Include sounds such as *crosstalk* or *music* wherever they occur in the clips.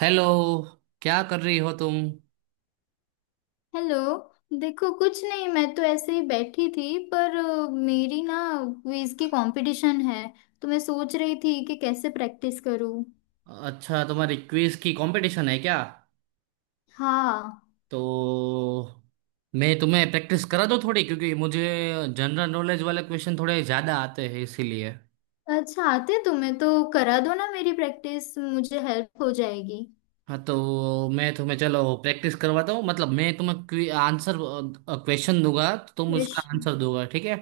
Hello. क्या कर रही हो तुम? हेलो। देखो, कुछ नहीं। मैं तो ऐसे ही बैठी थी पर मेरी ना क्विज की कंपटीशन है, तो मैं सोच रही थी कि कैसे प्रैक्टिस करूं। अच्छा, तुम्हारी क्विज की कंपटीशन है क्या? हाँ। तो मैं तुम्हें प्रैक्टिस करा दो थोड़ी क्योंकि मुझे जनरल नॉलेज वाले क्वेश्चन थोड़े ज़्यादा आते हैं इसीलिए। अच्छा, आते तुम्हें तो करा दो ना मेरी प्रैक्टिस, मुझे हेल्प हो जाएगी। हाँ, तो मैं तुम्हें चलो प्रैक्टिस करवाता हूँ, मतलब मैं तुम्हें आंसर क्वेश्चन दूंगा तो तुम उसका प्रश्न। आंसर दोगा, ठीक है?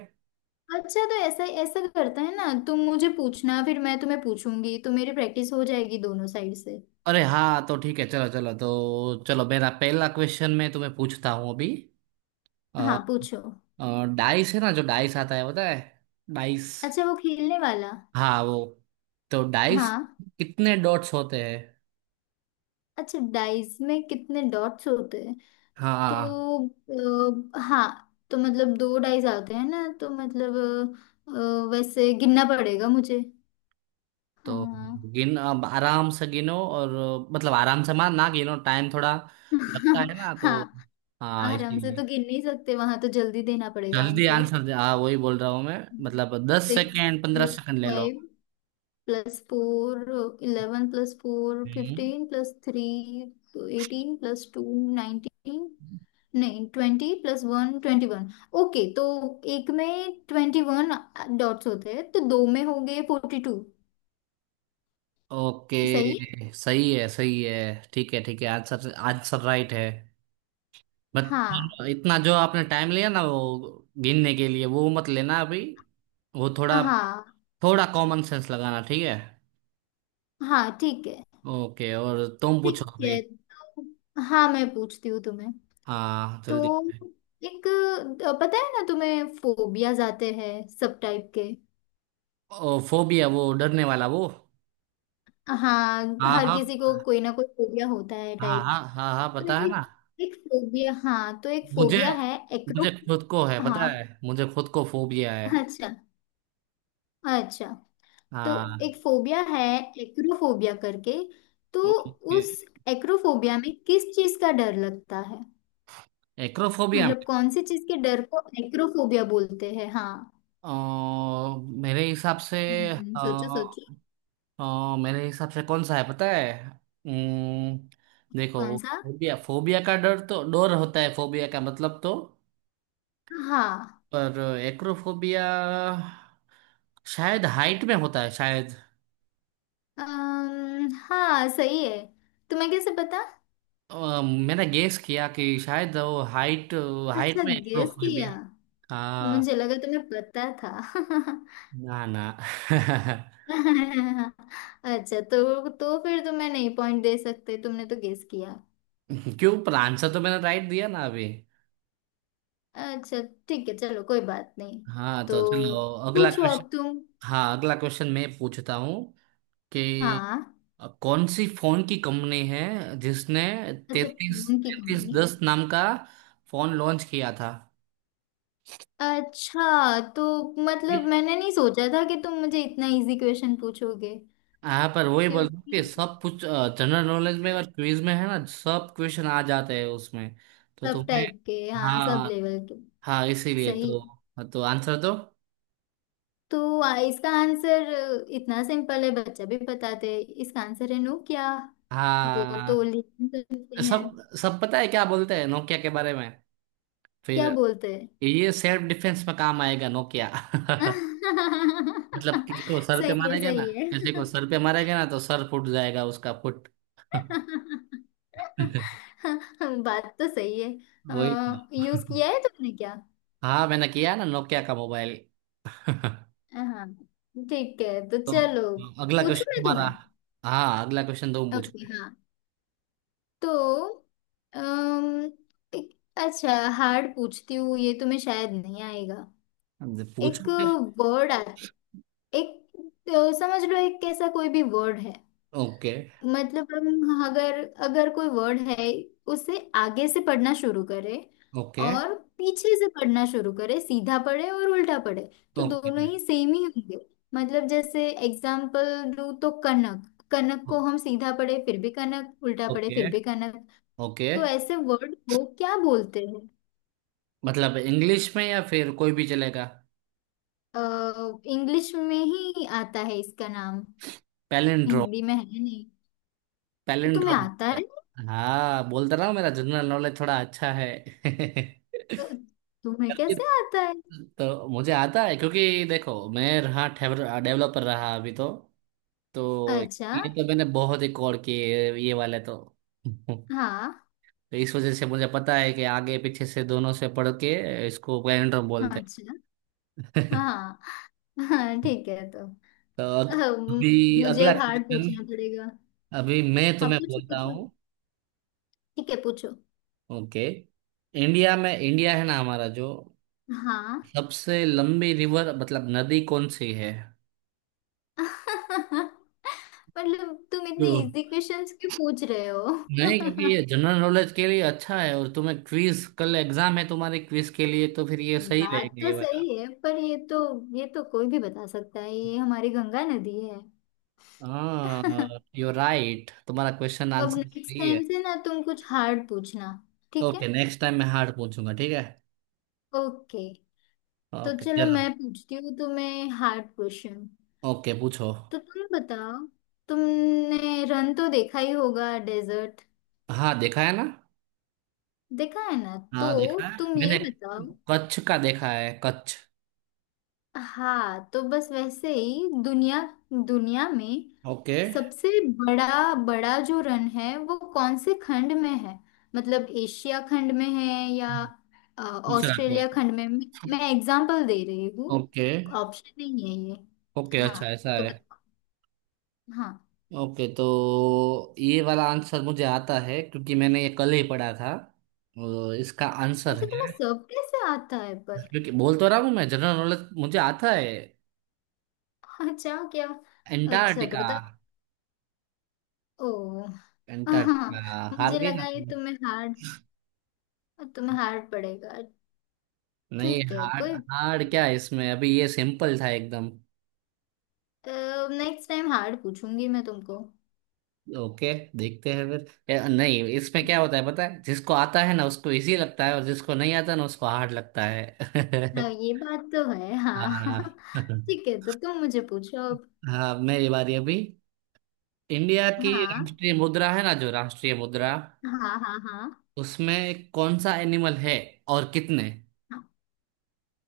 अच्छा, तो ऐसा ऐसा करता है ना, तुम मुझे पूछना फिर मैं तुम्हें पूछूंगी तो मेरी प्रैक्टिस हो जाएगी दोनों साइड से। अरे हाँ, तो ठीक है, चलो चलो तो चलो, मेरा पहला क्वेश्चन मैं तुम्हें पूछता हूँ अभी। अ, हाँ, पूछो। डाइस है ना, जो डाइस आता है पता है। डाइस। अच्छा, वो खेलने वाला। हाँ वो। तो डाइस हाँ। कितने डॉट्स होते हैं? अच्छा, डाइस में कितने डॉट्स होते हैं? हाँ। तो हाँ, तो मतलब दो ढाई जाते हैं ना, तो मतलब वैसे गिनना पड़ेगा मुझे। तो हाँ। गिन, अब आराम से गिनो और मतलब आराम से मार ना गिनो, टाइम थोड़ा लगता है *laughs* ना तो। हाँ। हाँ आराम से इसीलिए। तो गिन नहीं सकते, वहां तो जल्दी देना पड़ेगा जल्दी आंसर। आंसर दे, हाँ वही बोल रहा हूँ मैं। मतलब दस सिक्स सेकेंड पंद्रह प्लस सेकेंड ले लो। Five plus four, 11 plus four हम्म। 15 प्लस थ्री, तो 18 प्लस टू 19, नहीं, 20 प्लस वन 21। ओके, तो एक में 21 डॉट्स होते हैं, तो दो में हो गए 42। सही है? ओके, सही है सही है। ठीक है ठीक है, आंसर आंसर राइट है। हाँ, बट इतना जो आपने टाइम लिया ना वो गिनने के लिए, वो मत लेना अभी। वो थोड़ा हाँ, थोड़ा कॉमन सेंस लगाना, ठीक है। हाँ। ठीक है, ओके, और तुम पूछो ठीक अभी। है, तो हाँ, मैं पूछती हूँ तुम्हें। हाँ, तो जल्दी। एक, पता है ना तुम्हें फोबियाज आते हैं सब टाइप के? ओ फोबिया, वो डरने वाला वो। हाँ, हाँ हर हाँ किसी को कोई ना कोई फोबिया होता है हाँ टाइप। हाँ। हाँ हाँ तो पता है ना। एक एक फोबिया, हाँ, तो एक मुझे फोबिया है एक्रो। मुझे खुद को है, हाँ। पता है मुझे खुद को फोबिया है। अच्छा, अच्छा। तो हाँ। एक फोबिया है एक्रोफोबिया करके। तो ओके। उस एक्रोफोबिया में किस चीज का डर लगता है? एक्रोफोबिया मतलब में। कौन सी चीज के डर को एक्रोफोबिया बोलते हैं? हाँ। अ, मेरे हिसाब से। हम्म, अ, सोचो, सोचो। मेरे हिसाब से कौन सा है पता है। अम्म, देखो, कौन सा? फोबिया फोबिया का डर तो डर होता है, फोबिया का मतलब तो। हाँ, पर एक्रोफोबिया शायद हाइट में होता है शायद। हाँ, सही है। तुम्हें कैसे पता? मैंने गेस किया कि शायद वो हाइट, हाइट अच्छा, में गेस एक्रोफोबिया। किया। हाँ। मुझे लगा तुम्हें पता था। ना ना। *laughs* *laughs* अच्छा, तो फिर तुम्हें नहीं पॉइंट दे सकते, तुमने तो गेस किया। क्यों, पर आंसर तो मैंने राइट दिया ना अभी। अच्छा, ठीक है, चलो, कोई बात नहीं। हाँ, तो तो चलो अगला पूछो क्वेश्चन। अब तुम। हाँ, अगला क्वेश्चन मैं पूछता हूँ कि हाँ। कौन सी फोन की कंपनी है जिसने अच्छा, तैतीस फोन की तैतीस कंपनी। दस नाम का फोन लॉन्च किया था? अच्छा, तो मतलब मैंने नहीं सोचा था कि तुम मुझे इतना इजी क्वेश्चन पूछोगे। हाँ, पर वही बोल रहा हूँ क्योंकि कि सब कुछ जनरल नॉलेज में और क्विज में है ना, सब क्वेश्चन आ जाते हैं उसमें, तो सब तुम्हें। टाइप के, हाँ, सब हाँ लेवल के। हाँ, इसीलिए सही। तो। तो आंसर दो। तो इसका आंसर इतना सिंपल है, बच्चा भी बताते हैं। इसका आंसर है नो, क्या? वो तो हाँ, लिखने सकते हैं। सब सब पता है क्या बोलते हैं नोकिया के बारे में क्या फिर। बोलते हैं? ये सेल्फ डिफेंस में काम आएगा नोकिया। *laughs* मतलब *laughs* किसी को सर पे सही मारा है, गया ना, सही है। किसी को सर पे मारा गया ना तो सर फूट जाएगा उसका फुट। *laughs* *laughs* बात तो सही है। वही तो। यूज किया है तुमने क्या? हाँ मैंने किया ना नोकिया का मोबाइल। *laughs* हाँ, ठीक है, तो तो चलो। अगला पूछू क्वेश्चन मैं तुम्हारा। तुम्हें? हाँ, अगला क्वेश्चन तुम ओके, पूछो। हाँ। तो अम, एक, अच्छा, हार्ड पूछती हूँ, ये तुम्हें शायद नहीं आएगा। अब एक पूछो फिर। वर्ड आता, एक, तो समझ लो एक कैसा कोई भी वर्ड है। ओके मतलब हम अगर अगर कोई वर्ड है, उसे आगे से पढ़ना शुरू करें ओके और पीछे से पढ़ना शुरू करें, सीधा पढ़े और उल्टा पढ़े, तो ओके दोनों ही सेम ही होंगे। मतलब जैसे एग्जाम्पल दूं तो कनक, कनक को हम सीधा पढ़े फिर भी कनक, उल्टा पढ़े ओके फिर भी कनक। ओके। तो ऐसे वर्ड को क्या बोलते हैं? मतलब इंग्लिश में, या फिर कोई भी चलेगा? इंग्लिश में ही आता है इसका नाम, पैलिंड्रोम। हिंदी में है नहीं। तो तुम्हें पैलिंड्रोम। आता है? हाँ, बोलता रहा हूँ मेरा जनरल नॉलेज थोड़ा अच्छा है। *laughs* अ, तुम्हें कैसे आता तो मुझे आता है क्योंकि देखो, मैं रहा डेवलपर रहा अभी तो है? तो अच्छा। ये तो मैंने बहुत ही कॉल किए ये वाले तो। *laughs* हाँ। तो इस वजह से मुझे पता है कि आगे पीछे से दोनों से पढ़ के इसको पैनड्रम बोलते अच्छा। हैं। *laughs* हाँ, हाँ, ठीक है, तो तो अम, अभी मुझे अगला अब हार्ड क्वेश्चन। पूछना पड़ेगा। अभी मैं हाँ, तुम्हें पूछो, बोलता पूछो। हूँ। ठीक है, पूछो। ओके। इंडिया में, इंडिया है ना हमारा जो, हाँ। सबसे लंबी रिवर मतलब नदी कौन सी है? *laughs* मतलब तुम इतने तो- इजी क्वेश्चंस क्यों पूछ रहे नहीं, क्योंकि हो? ये *laughs* जनरल नॉलेज के लिए अच्छा है, और तुम्हें क्विज कल एग्जाम है तुम्हारे, क्विज के लिए तो फिर ये सही बात रहेगा तो ये वाला। सही है, पर ये तो कोई भी बता सकता है, ये हमारी गंगा नदी है। *laughs* हाँ, यू राइट, तुम्हारा क्वेश्चन अब आंसर नेक्स्ट सही है। टाइम से ना तुम कुछ हार्ड पूछना, ठीक है? ओके, नेक्स्ट टाइम मैं हार्ड पूछूंगा, ठीक है। ओके। तो ओके, चलो, चलो। मैं पूछती हूँ तुम्हें हार्ड क्वेश्चन। ओके, पूछो। तो तुम बताओ, तुमने रन तो देखा ही होगा, डेजर्ट। हाँ देखा है ना। देखा है ना, तो हाँ देखा है तुम मैंने, ये बताओ। कच्छ का देखा है कच्छ। हाँ, तो बस वैसे ही दुनिया दुनिया में ओके, सबसे बड़ा बड़ा जो रन है, वो कौन से खंड में है? मतलब एशिया खंड में है या दूसरा कोई? ऑस्ट्रेलिया खंड में? मैं एग्जांपल दे रही हूँ, ओके। ऑप्शन नहीं है ये। ओके, हाँ, अच्छा ऐसा तो है। बताओ। हाँ। ओके, तो ये वाला आंसर मुझे आता है क्योंकि मैंने ये कल ही पढ़ा था, और इसका आंसर अच्छा, तुम्हें है, सब कैसे आता है? क्योंकि बोल तो रहा हूँ मैं जनरल नॉलेज मुझे आता है। हाँ, अच्छा, क्या? अच्छा, तो एंटार्क्टिका। बताओ। ओ, हाँ। एंटार्क्टिका, हार मुझे गई ना लगा ये तुम। तुम्हें हार्ड पड़ेगा। नहीं ठीक है, हार्ड, कोई, हार्ड क्या है इसमें, अभी ये सिंपल था एकदम। नेक्स्ट टाइम हार्ड पूछूंगी मैं तुमको। ओके, देखते हैं फिर, या, नहीं, इसमें क्या होता है पता है, जिसको आता है ना उसको इजी लगता है और जिसको नहीं आता ना उसको हार्ड लगता है। हाँ, *laughs* ये बात तो है, हाँ। हाँ। *laughs* *laughs* ठीक है, तो तुम मुझे पूछो अब। हाँ, मेरी बारी अभी। इंडिया की हाँ, राष्ट्रीय मुद्रा है ना जो, राष्ट्रीय मुद्रा हाँ, हाँ, हाँ, उसमें कौन सा एनिमल है और कितने? हाँ।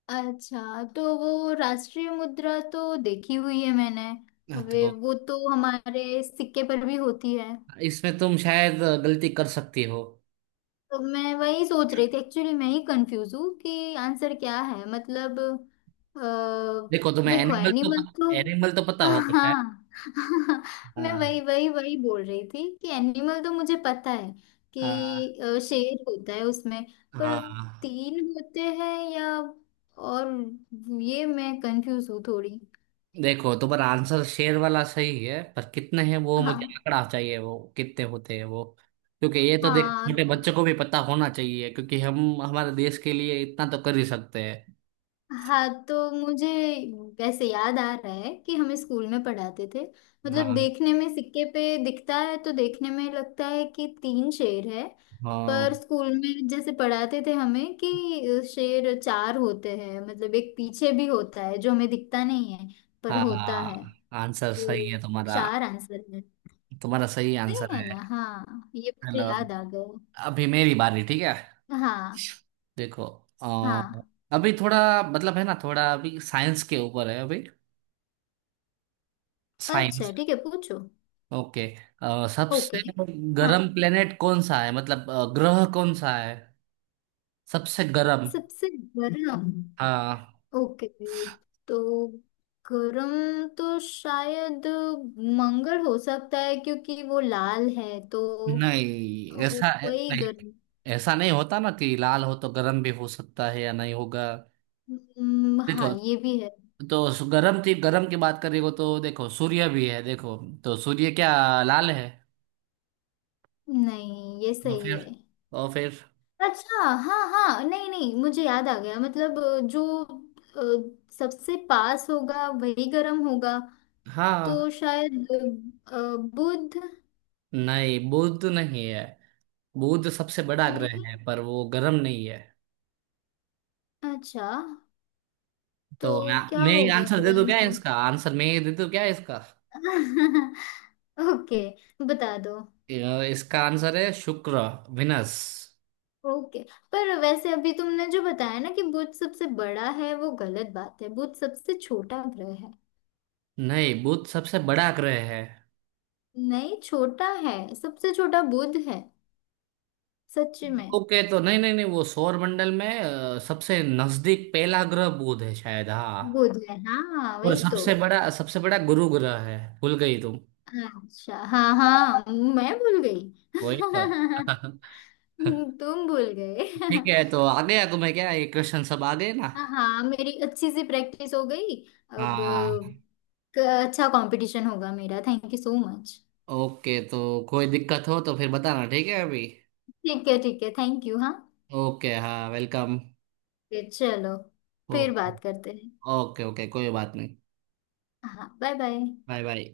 अच्छा, तो वो राष्ट्रीय मुद्रा तो देखी हुई है मैंने। हाँ, वे तो वो तो हमारे सिक्के पर भी होती है। इसमें तुम शायद गलती कर सकती हो। तो मैं वही सोच रही थी, एक्चुअली मैं ही कंफ्यूज हूँ कि आंसर क्या है, मतलब। अ, देखो तुम्हें देखो, एनिमल तो एनिमल तो। एनिमल तो पता होगा शायद। हाँ। *laughs* मैं वही हाँ वही वही बोल रही थी कि एनिमल तो मुझे पता है, हाँ कि शेर होता है उसमें। पर हाँ। तीन होते हैं या, और ये मैं कंफ्यूज हूँ थोड़ी। देखो, तुम्हारा आंसर शेर वाला सही है, पर कितने हैं वो मुझे हाँ, आंकड़ा चाहिए, वो कितने होते हैं वो? क्योंकि ये तो देख, हाँ, छोटे बच्चों को भी पता होना चाहिए क्योंकि हम हमारे देश के लिए इतना तो कर ही सकते हैं। हाँ। तो मुझे वैसे याद आ रहा है कि हमें स्कूल में पढ़ाते थे। मतलब हाँ देखने में सिक्के पे दिखता है तो देखने में लगता है कि तीन शेर है। हाँ पर स्कूल में जैसे पढ़ाते थे हमें कि शेर चार होते हैं, मतलब एक पीछे भी होता है जो हमें दिखता नहीं है, पर होता है। हाँ। आंसर सही है तो तुम्हारा। चार आंसर है। तुम्हारा सही सही आंसर है है। ना, हाँ, ये चलो, मुझे याद आ गया। अभी मेरी बारी, ठीक है। हाँ, देखो। हाँ। अभी थोड़ा मतलब है ना, थोड़ा अभी साइंस के ऊपर है अभी। अच्छा, साइंस। ठीक है, पूछो। ओके। सबसे ओके। हाँ, गर्म प्लेनेट कौन सा है, मतलब ग्रह कौन सा है? सबसे गर्म। सबसे बड़ा। हाँ। ओके, तो गरम तो शायद मंगल हो सकता है क्योंकि वो लाल है तो, नहीं वो ऐसा, वही नहीं, गरम। ऐसा नहीं होता ना कि लाल हो तो गर्म भी हो सकता है या नहीं होगा। हाँ, देखो, ये भी है। तो गर्म थी, गर्म की बात करेगा तो देखो सूर्य भी है देखो। तो सूर्य क्या लाल है। नहीं, ये और सही फिर है। और फिर। अच्छा, हाँ, हाँ, नहीं, नहीं, मुझे याद आ गया, मतलब जो सबसे पास होगा वही गर्म होगा। हाँ। तो शायद अ, बुध। नहीं, बुध नहीं है। बुध सबसे बड़ा ग्रह नहीं। है पर वो गर्म नहीं है। अच्छा, तो तो मैं क्या मैं एक होगा आंसर दे फिर दूं क्या, आंसर? इसका आंसर मैं ये दे दूं क्या इसका? *laughs* ओके, बता दो। इसका आंसर है शुक्र। विनस। ओके। पर वैसे अभी तुमने जो बताया ना कि बुध सबसे बड़ा है, वो गलत बात है, बुध सबसे छोटा ग्रह है। नहीं, बुध सबसे बड़ा ग्रह है। नहीं, छोटा है, सबसे छोटा बुध है। सच में? ओके, तो नहीं नहीं नहीं, वो सौर मंडल में सबसे नजदीक पहला ग्रह बुध है शायद, हाँ। बुध है, हाँ, और वही तो। सबसे बड़ा गुरु ग्रह है, भूल गई तुम। अच्छा, हाँ, हाँ, मैं भूल गई। वही तो। *laughs* *laughs* तुम भूल गए। ठीक है, तो *laughs* आ गया तुम्हें क्या, ये क्वेश्चन सब आ गए ना। हाँ, हाँ, मेरी अच्छी सी प्रैक्टिस हो गई। अब हाँ। क- अच्छा, कंपटीशन होगा मेरा, thank you so much. Okay, तो कोई दिक्कत हो तो फिर बताना, ठीक है अभी। ठीक है, ठीक है, थैंक यू, हाँ। ओके, हाँ वेलकम। फिर चलो, फिर ओके। बात करते हैं। ओके ओके, कोई बात नहीं। हाँ, बाय बाय। Bye bye.